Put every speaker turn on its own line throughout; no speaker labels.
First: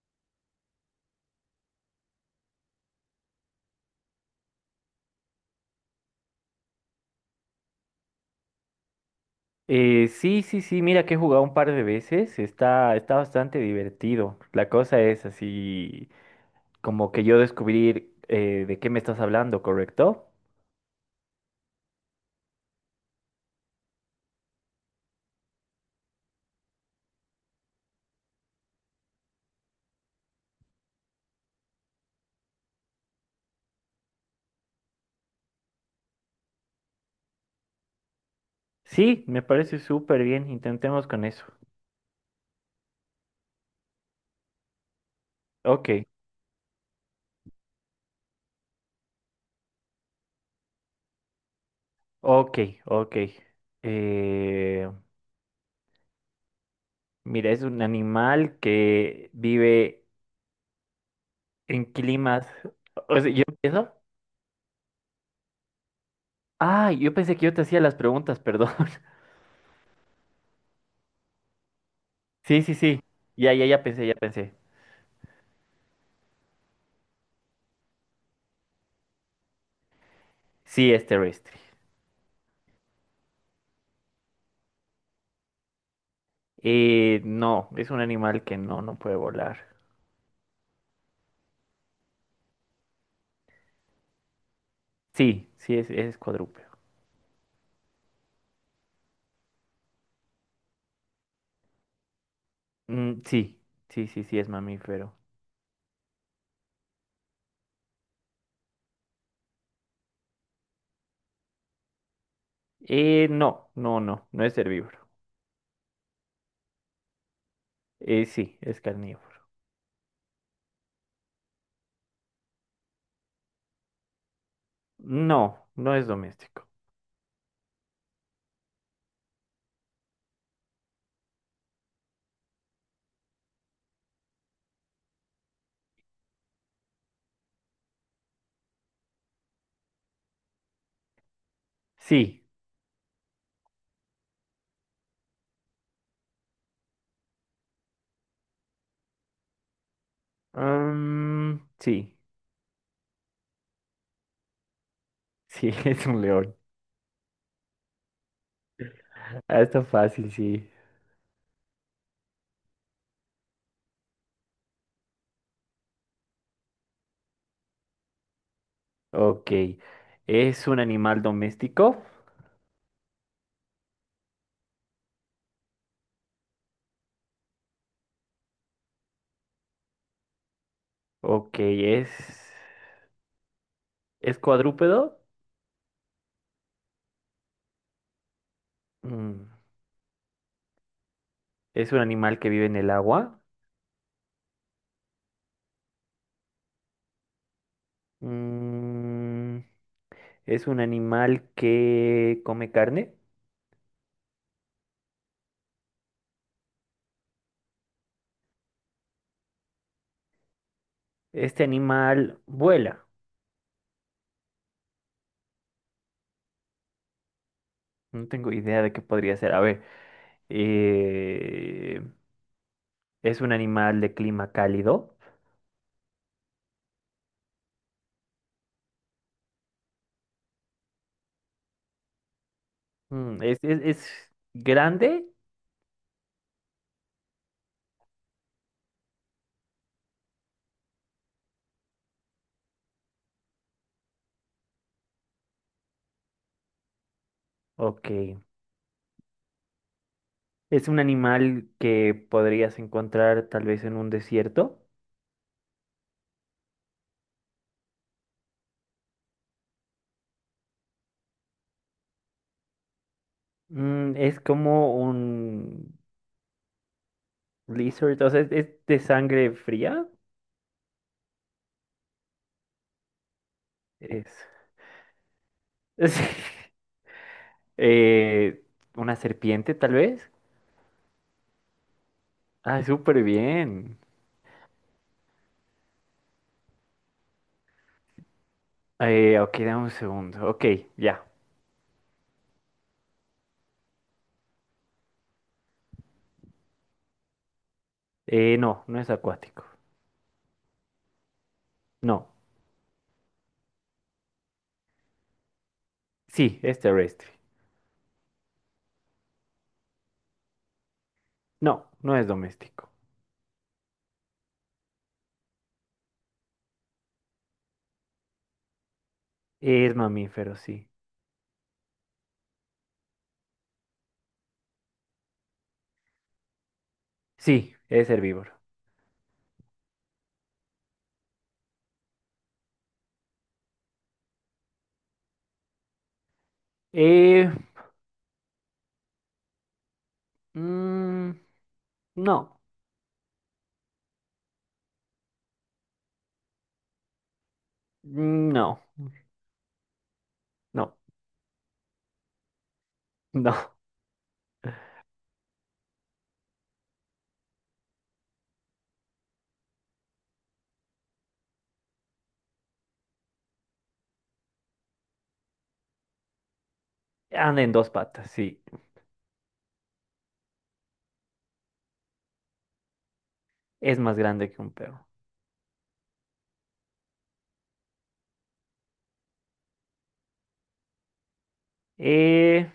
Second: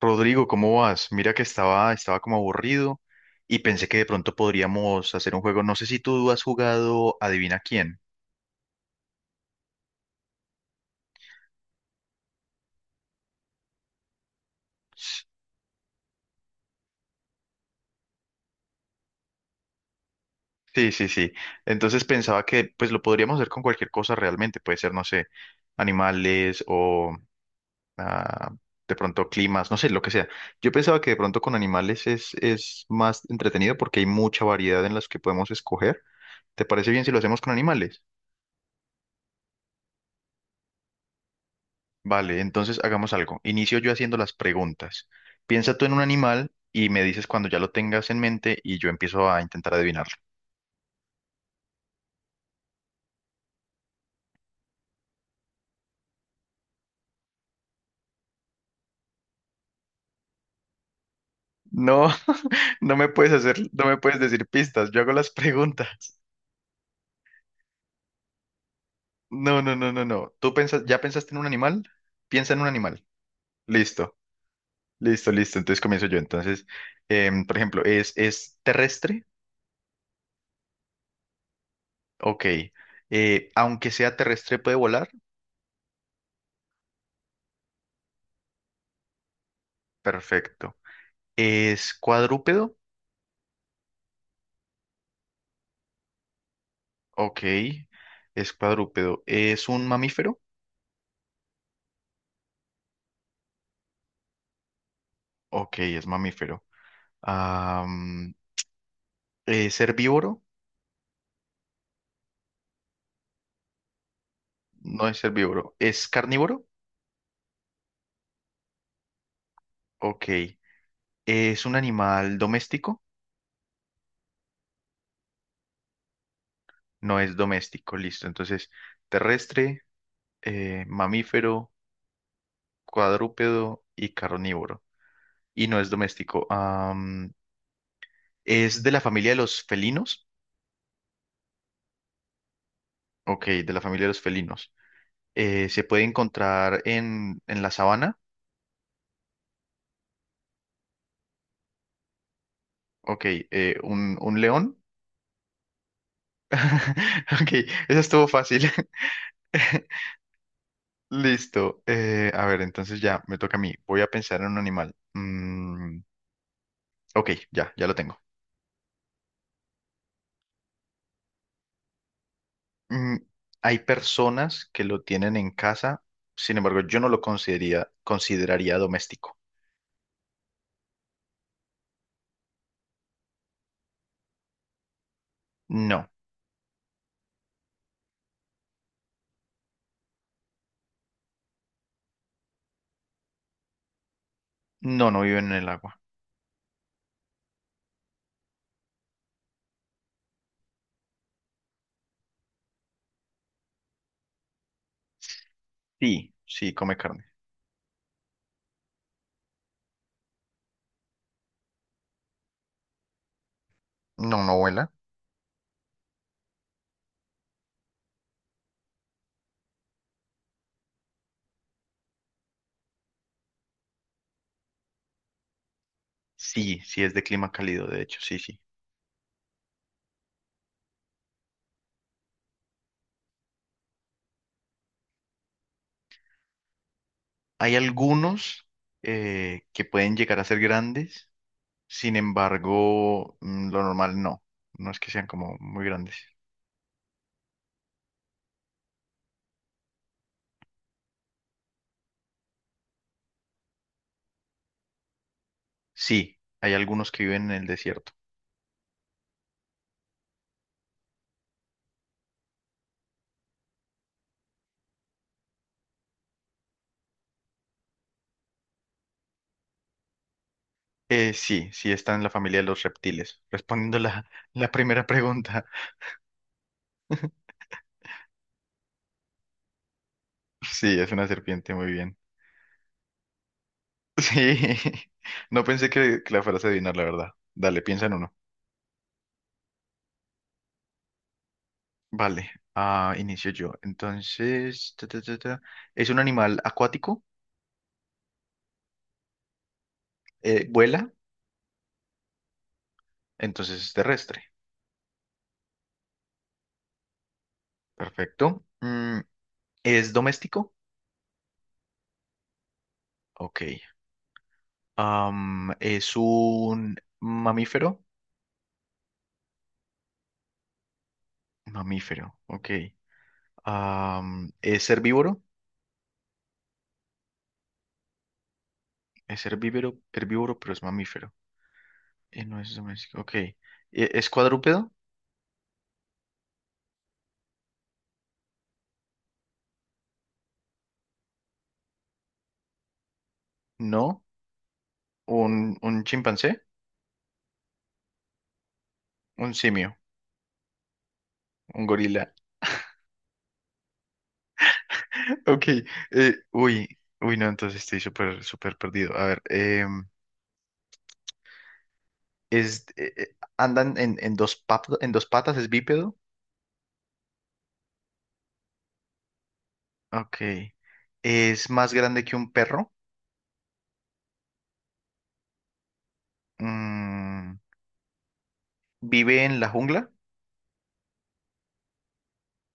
Rodrigo, ¿cómo vas? Mira que estaba como aburrido y pensé que de pronto podríamos hacer un juego. No sé si tú has jugado Adivina quién.
Sí, sí, sí, mira que he jugado un par de veces, está bastante divertido. La cosa es así, como que yo descubrir de qué me estás hablando, ¿correcto?
Sí, sí, sí. Entonces pensaba que pues lo podríamos hacer con cualquier cosa realmente. Puede ser, no sé, animales o ah, de pronto climas, no sé, lo que sea. Yo pensaba que de pronto con animales es más entretenido porque hay mucha variedad en las que podemos escoger. ¿Te parece bien si lo hacemos con animales?
Sí, me parece súper bien, intentemos con eso.
Vale, entonces hagamos algo. Inicio yo haciendo las preguntas. Piensa tú
Ok,
en un animal y me dices cuando ya lo tengas en mente y yo empiezo a intentar adivinarlo.
ok, ok. Eh, Mira, es un animal que vive en
No,
climas...
no me
O sea,
puedes
¿yo
hacer, no
empiezo?
me puedes decir pistas, yo hago las preguntas.
Ah, yo pensé que yo te hacía las preguntas, perdón.
No, no, no, no, no. ¿Tú pensas, ya pensaste en un animal? Piensa en
Sí,
un
sí, sí,
animal.
ya, ya, ya pensé, ya
Listo,
pensé.
listo, listo. Entonces comienzo yo. Entonces, por ejemplo, ¿es terrestre?
Sí, es terrestre.
Ok. Aunque sea terrestre, ¿puede volar?
No, es un animal que no puede volar.
Perfecto. ¿Es cuadrúpedo?
Sí, sí es cuadrúpedo.
Ok, es cuadrúpedo. ¿Es un mamífero?
Mm, sí, sí, sí, sí es mamífero.
Ok, es mamífero. Am, ¿es herbívoro?
No, no, no, no es
No
herbívoro.
es herbívoro. ¿Es carnívoro?
Sí, es carnívoro.
Ok. ¿Es un animal doméstico?
No, no es doméstico.
No es doméstico, listo. Entonces, terrestre, mamífero, cuadrúpedo y carnívoro. Y no es doméstico. Am, ¿es de la familia de los felinos?
Sí,
Ok, de la familia de los felinos. ¿Se puede encontrar en la sabana?
mm, sí,
Ok, un león.
sí, es un león.
Ok, eso estuvo fácil.
Ah, está fácil, sí.
Listo. Eh, a ver, entonces ya me toca a mí. Voy a pensar en un animal. Mm, ok, ya, ya lo tengo.
Ok, ¿es un animal doméstico?
Mm, hay personas que lo tienen en casa, sin embargo, yo no lo consideraría doméstico.
Ok, ¿es cuadrúpedo?
No,
Mm, ¿Es un animal que vive en el agua?
no, no viven en el agua.
Mm, Es un animal que come carne.
Sí, sí, come carne.
Este animal vuela.
No, no vuela.
No tengo idea de qué podría ser. A ver, eh, es un animal de clima cálido.
Sí, sí, es de clima cálido, de hecho, sí, sí.
Mm, ¿Es grande?
Hay algunos que pueden llegar a ser grandes. Sin embargo, mm, lo normal no. No es que sean como muy grandes.
Ok. ¿Es un animal que podrías encontrar tal vez en un desierto?
Sí, hay algunos que viven en el desierto.
Mm, ¿es como un lizard? O sea, ¿es de sangre fría?
Sí, sí están en la familia de los reptiles. Respondiendo la,
Es.
la primera pregunta.
Sí. Eh, ¿Una serpiente tal vez?
Sí, es una serpiente, muy bien.
Ah, súper bien.
Sí, no pensé que la fueras a adivinar, la verdad. Dale, piensa en uno.
Ok, dame un segundo. Ok, ya.
Vale, ah, inicio yo. Entonces, ta, ta, ta, ta. ¿Es un animal acuático?
No, no es acuático.
¿Vuela?
No.
Entonces es terrestre.
Sí, es terrestre.
Perfecto. Mm, ¿es doméstico?
No, no es doméstico.
Ok. Am, es un mamífero.
Es mamífero, sí.
Mamífero, ok. Am, es herbívoro.
Sí, es herbívoro.
Es herbívoro, herbívoro, pero es mamífero. Y no es doméstico, ok. E- ¿es cuadrúpedo?
Eh, mm, no.
No. ¿Un chimpancé?
Mm, no.
Un simio.
No.
Un gorila.
No.
Ok. Eh, uy, uy, no, entonces estoy súper, súper perdido. A ver, em, es, ¿andan en dos patas en dos patas? ¿Es bípedo?
Anda en dos patas, sí.
Ok. ¿Es más grande que un perro?
Es más grande que un perro.
Mm, vive en la jungla,
Eh,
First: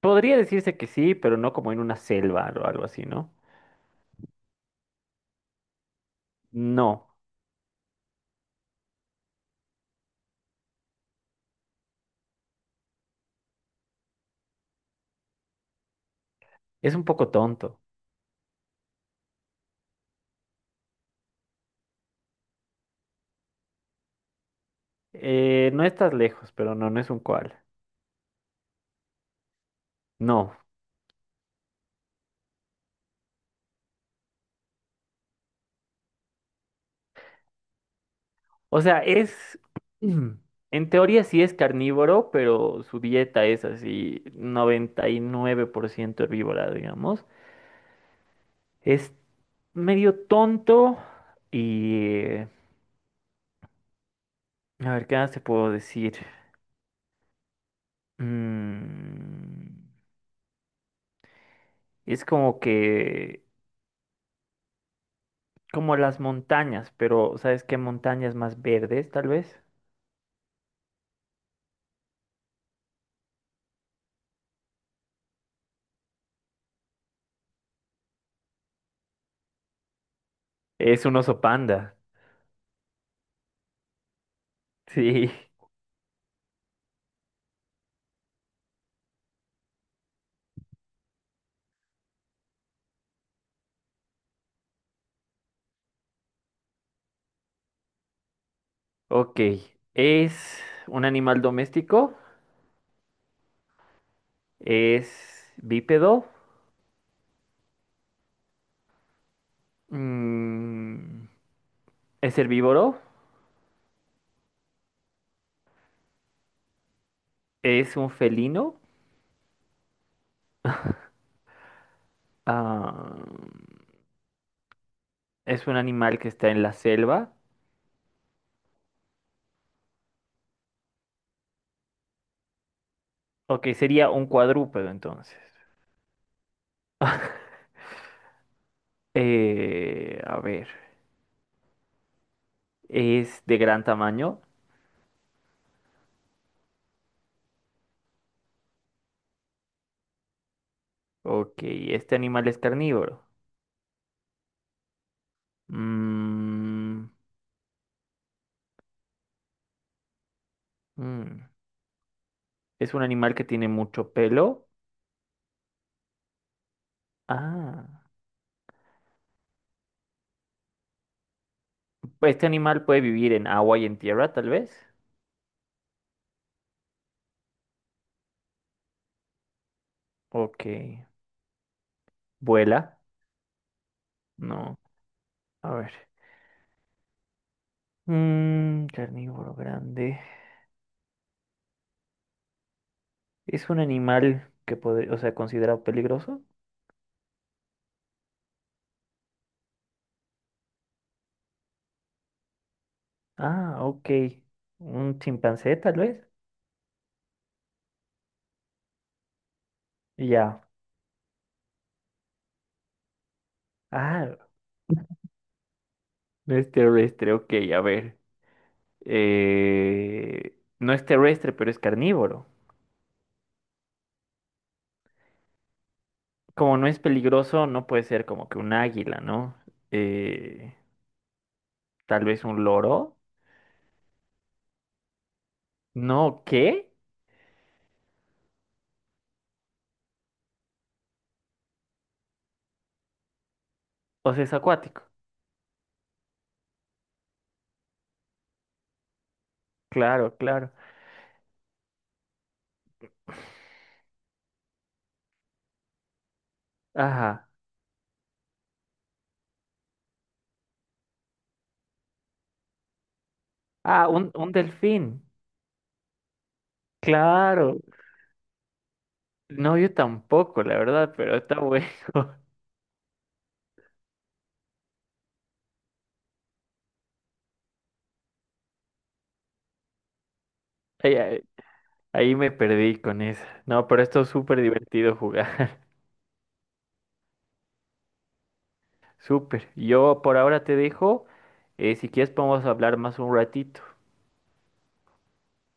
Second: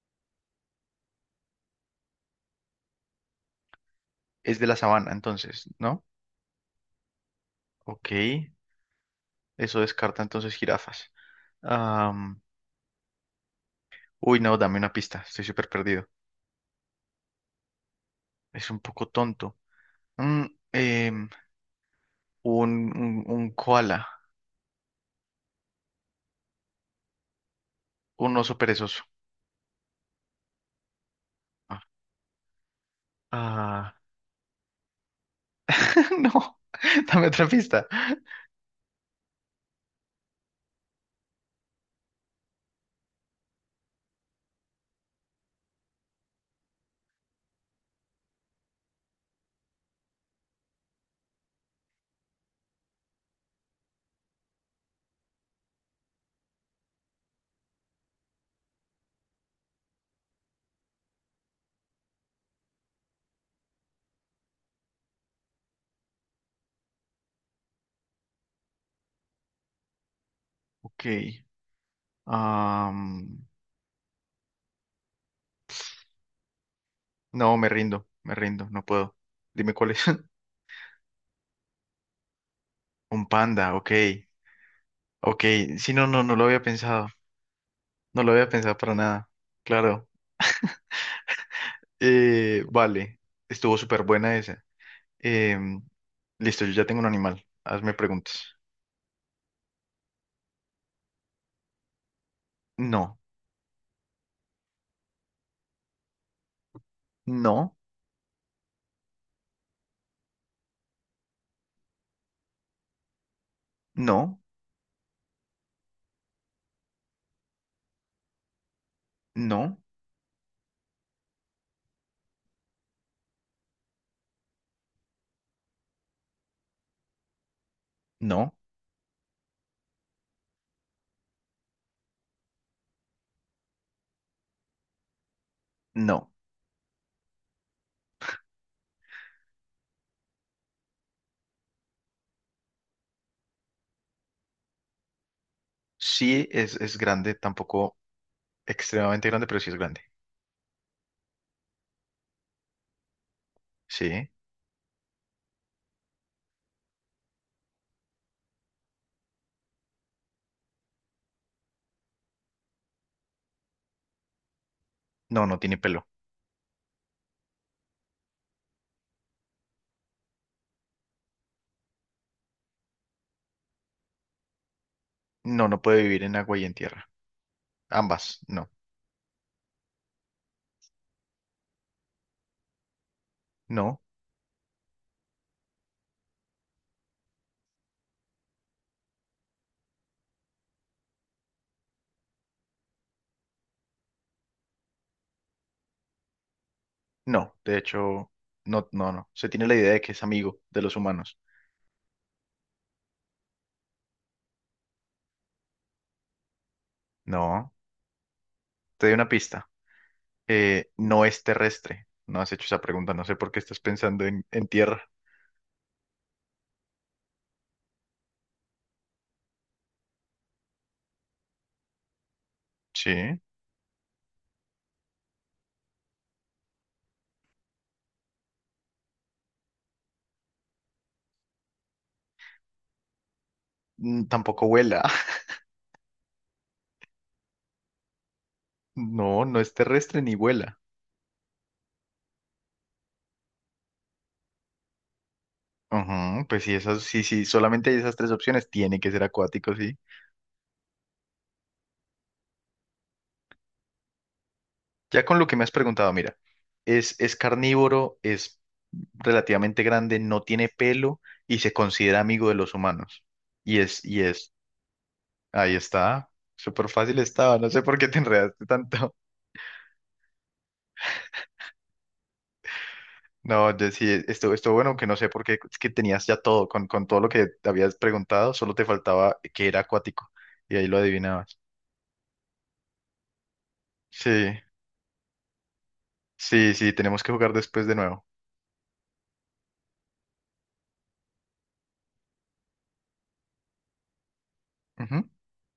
Podría decirse que sí, pero no como en una selva o algo así, ¿no?
es de la sabana, entonces, ¿no?
No.
Ok, eso descarta entonces jirafas. Am, uy, no, dame una pista, estoy súper perdido.
Es un poco tonto.
Es un poco tonto. Mm, em, un koala,
No estás lejos, pero no es un koala.
un oso perezoso.
No.
Ah, ah, no, dame otra pista.
O sea, es. En teoría sí es carnívoro, pero su dieta es así 99% herbívora, digamos. Es medio tonto y... eh, a ver, ¿qué más te puedo decir? Mm, es como que... Como las montañas, pero ¿sabes qué montañas más verdes, tal vez?
Ok, am, no, me rindo, no puedo. Dime cuál es.
Es un oso panda.
Un panda, ok,
Sí.
ok. Sí, no, no, no lo había pensado, no lo había pensado para nada. Claro. Vale, estuvo súper buena esa. Em, listo, yo ya tengo un animal. Hazme preguntas.
Ok. Es un animal doméstico.
No,
Es bípedo.
no,
Mm, es herbívoro.
no,
Es un felino.
no,
Ah, es un animal que está en la selva.
no,
Ok, sería un cuadrúpedo entonces.
no.
A ver. Es de gran tamaño.
Sí es grande, tampoco extremadamente grande, pero sí es grande.
Ok, este animal es carnívoro.
Sí.
Mm, mm, es un animal que tiene mucho pelo.
No, no tiene pelo.
Ah, pues este animal puede vivir en agua y en tierra, tal vez.
No, no puede vivir en agua y en tierra. Ambas, no,
Ok, vuela.
no,
No, a ver. Mm, carnívoro grande. ¿Es un animal que puede, o sea, considerado peligroso?
no. De hecho, no, no, no. Se tiene la idea de que es amigo de los humanos.
Ah, ok. Un chimpancé, tal vez.
No, te doy una pista.
Ya.
Eh, no es terrestre. No has hecho esa pregunta, no sé por qué estás pensando
Ah,
en tierra.
no es terrestre, ok, a ver. No es terrestre, pero es carnívoro.
Sí.
Como no es peligroso, no puede ser como que un águila, ¿no? Eh, tal vez un loro.
Mm, tampoco vuela.
No, ¿qué?
No, no es terrestre ni vuela.
O sea, es acuático.
Ujú, pues sí, esas, sí, sí, solamente hay esas tres opciones. Tiene que ser acuático, sí.
Claro, claro.
Ya con lo que me has preguntado, mira, es
Ajá.
carnívoro, es relativamente grande, no tiene pelo y se considera amigo de los humanos.
Ah,
Y es,
un delfín.
ahí está. Súper fácil estaba, no
Claro.
sé por qué te enredaste tanto.
No, yo tampoco, la verdad, pero está bueno.
No, de- sí, esto bueno, aunque no sé por qué, es que tenías ya todo, con todo lo que te habías preguntado, solo te faltaba que era acuático, y ahí lo
Ahí, ahí-
adivinabas.
ahí me perdí con esa. No, pero esto es
Sí,
súper divertido jugar.
sí, sí, tenemos que jugar después de nuevo.
Súper. Yo por ahora te dejo. Si quieres podemos hablar más un ratito.
Ujú.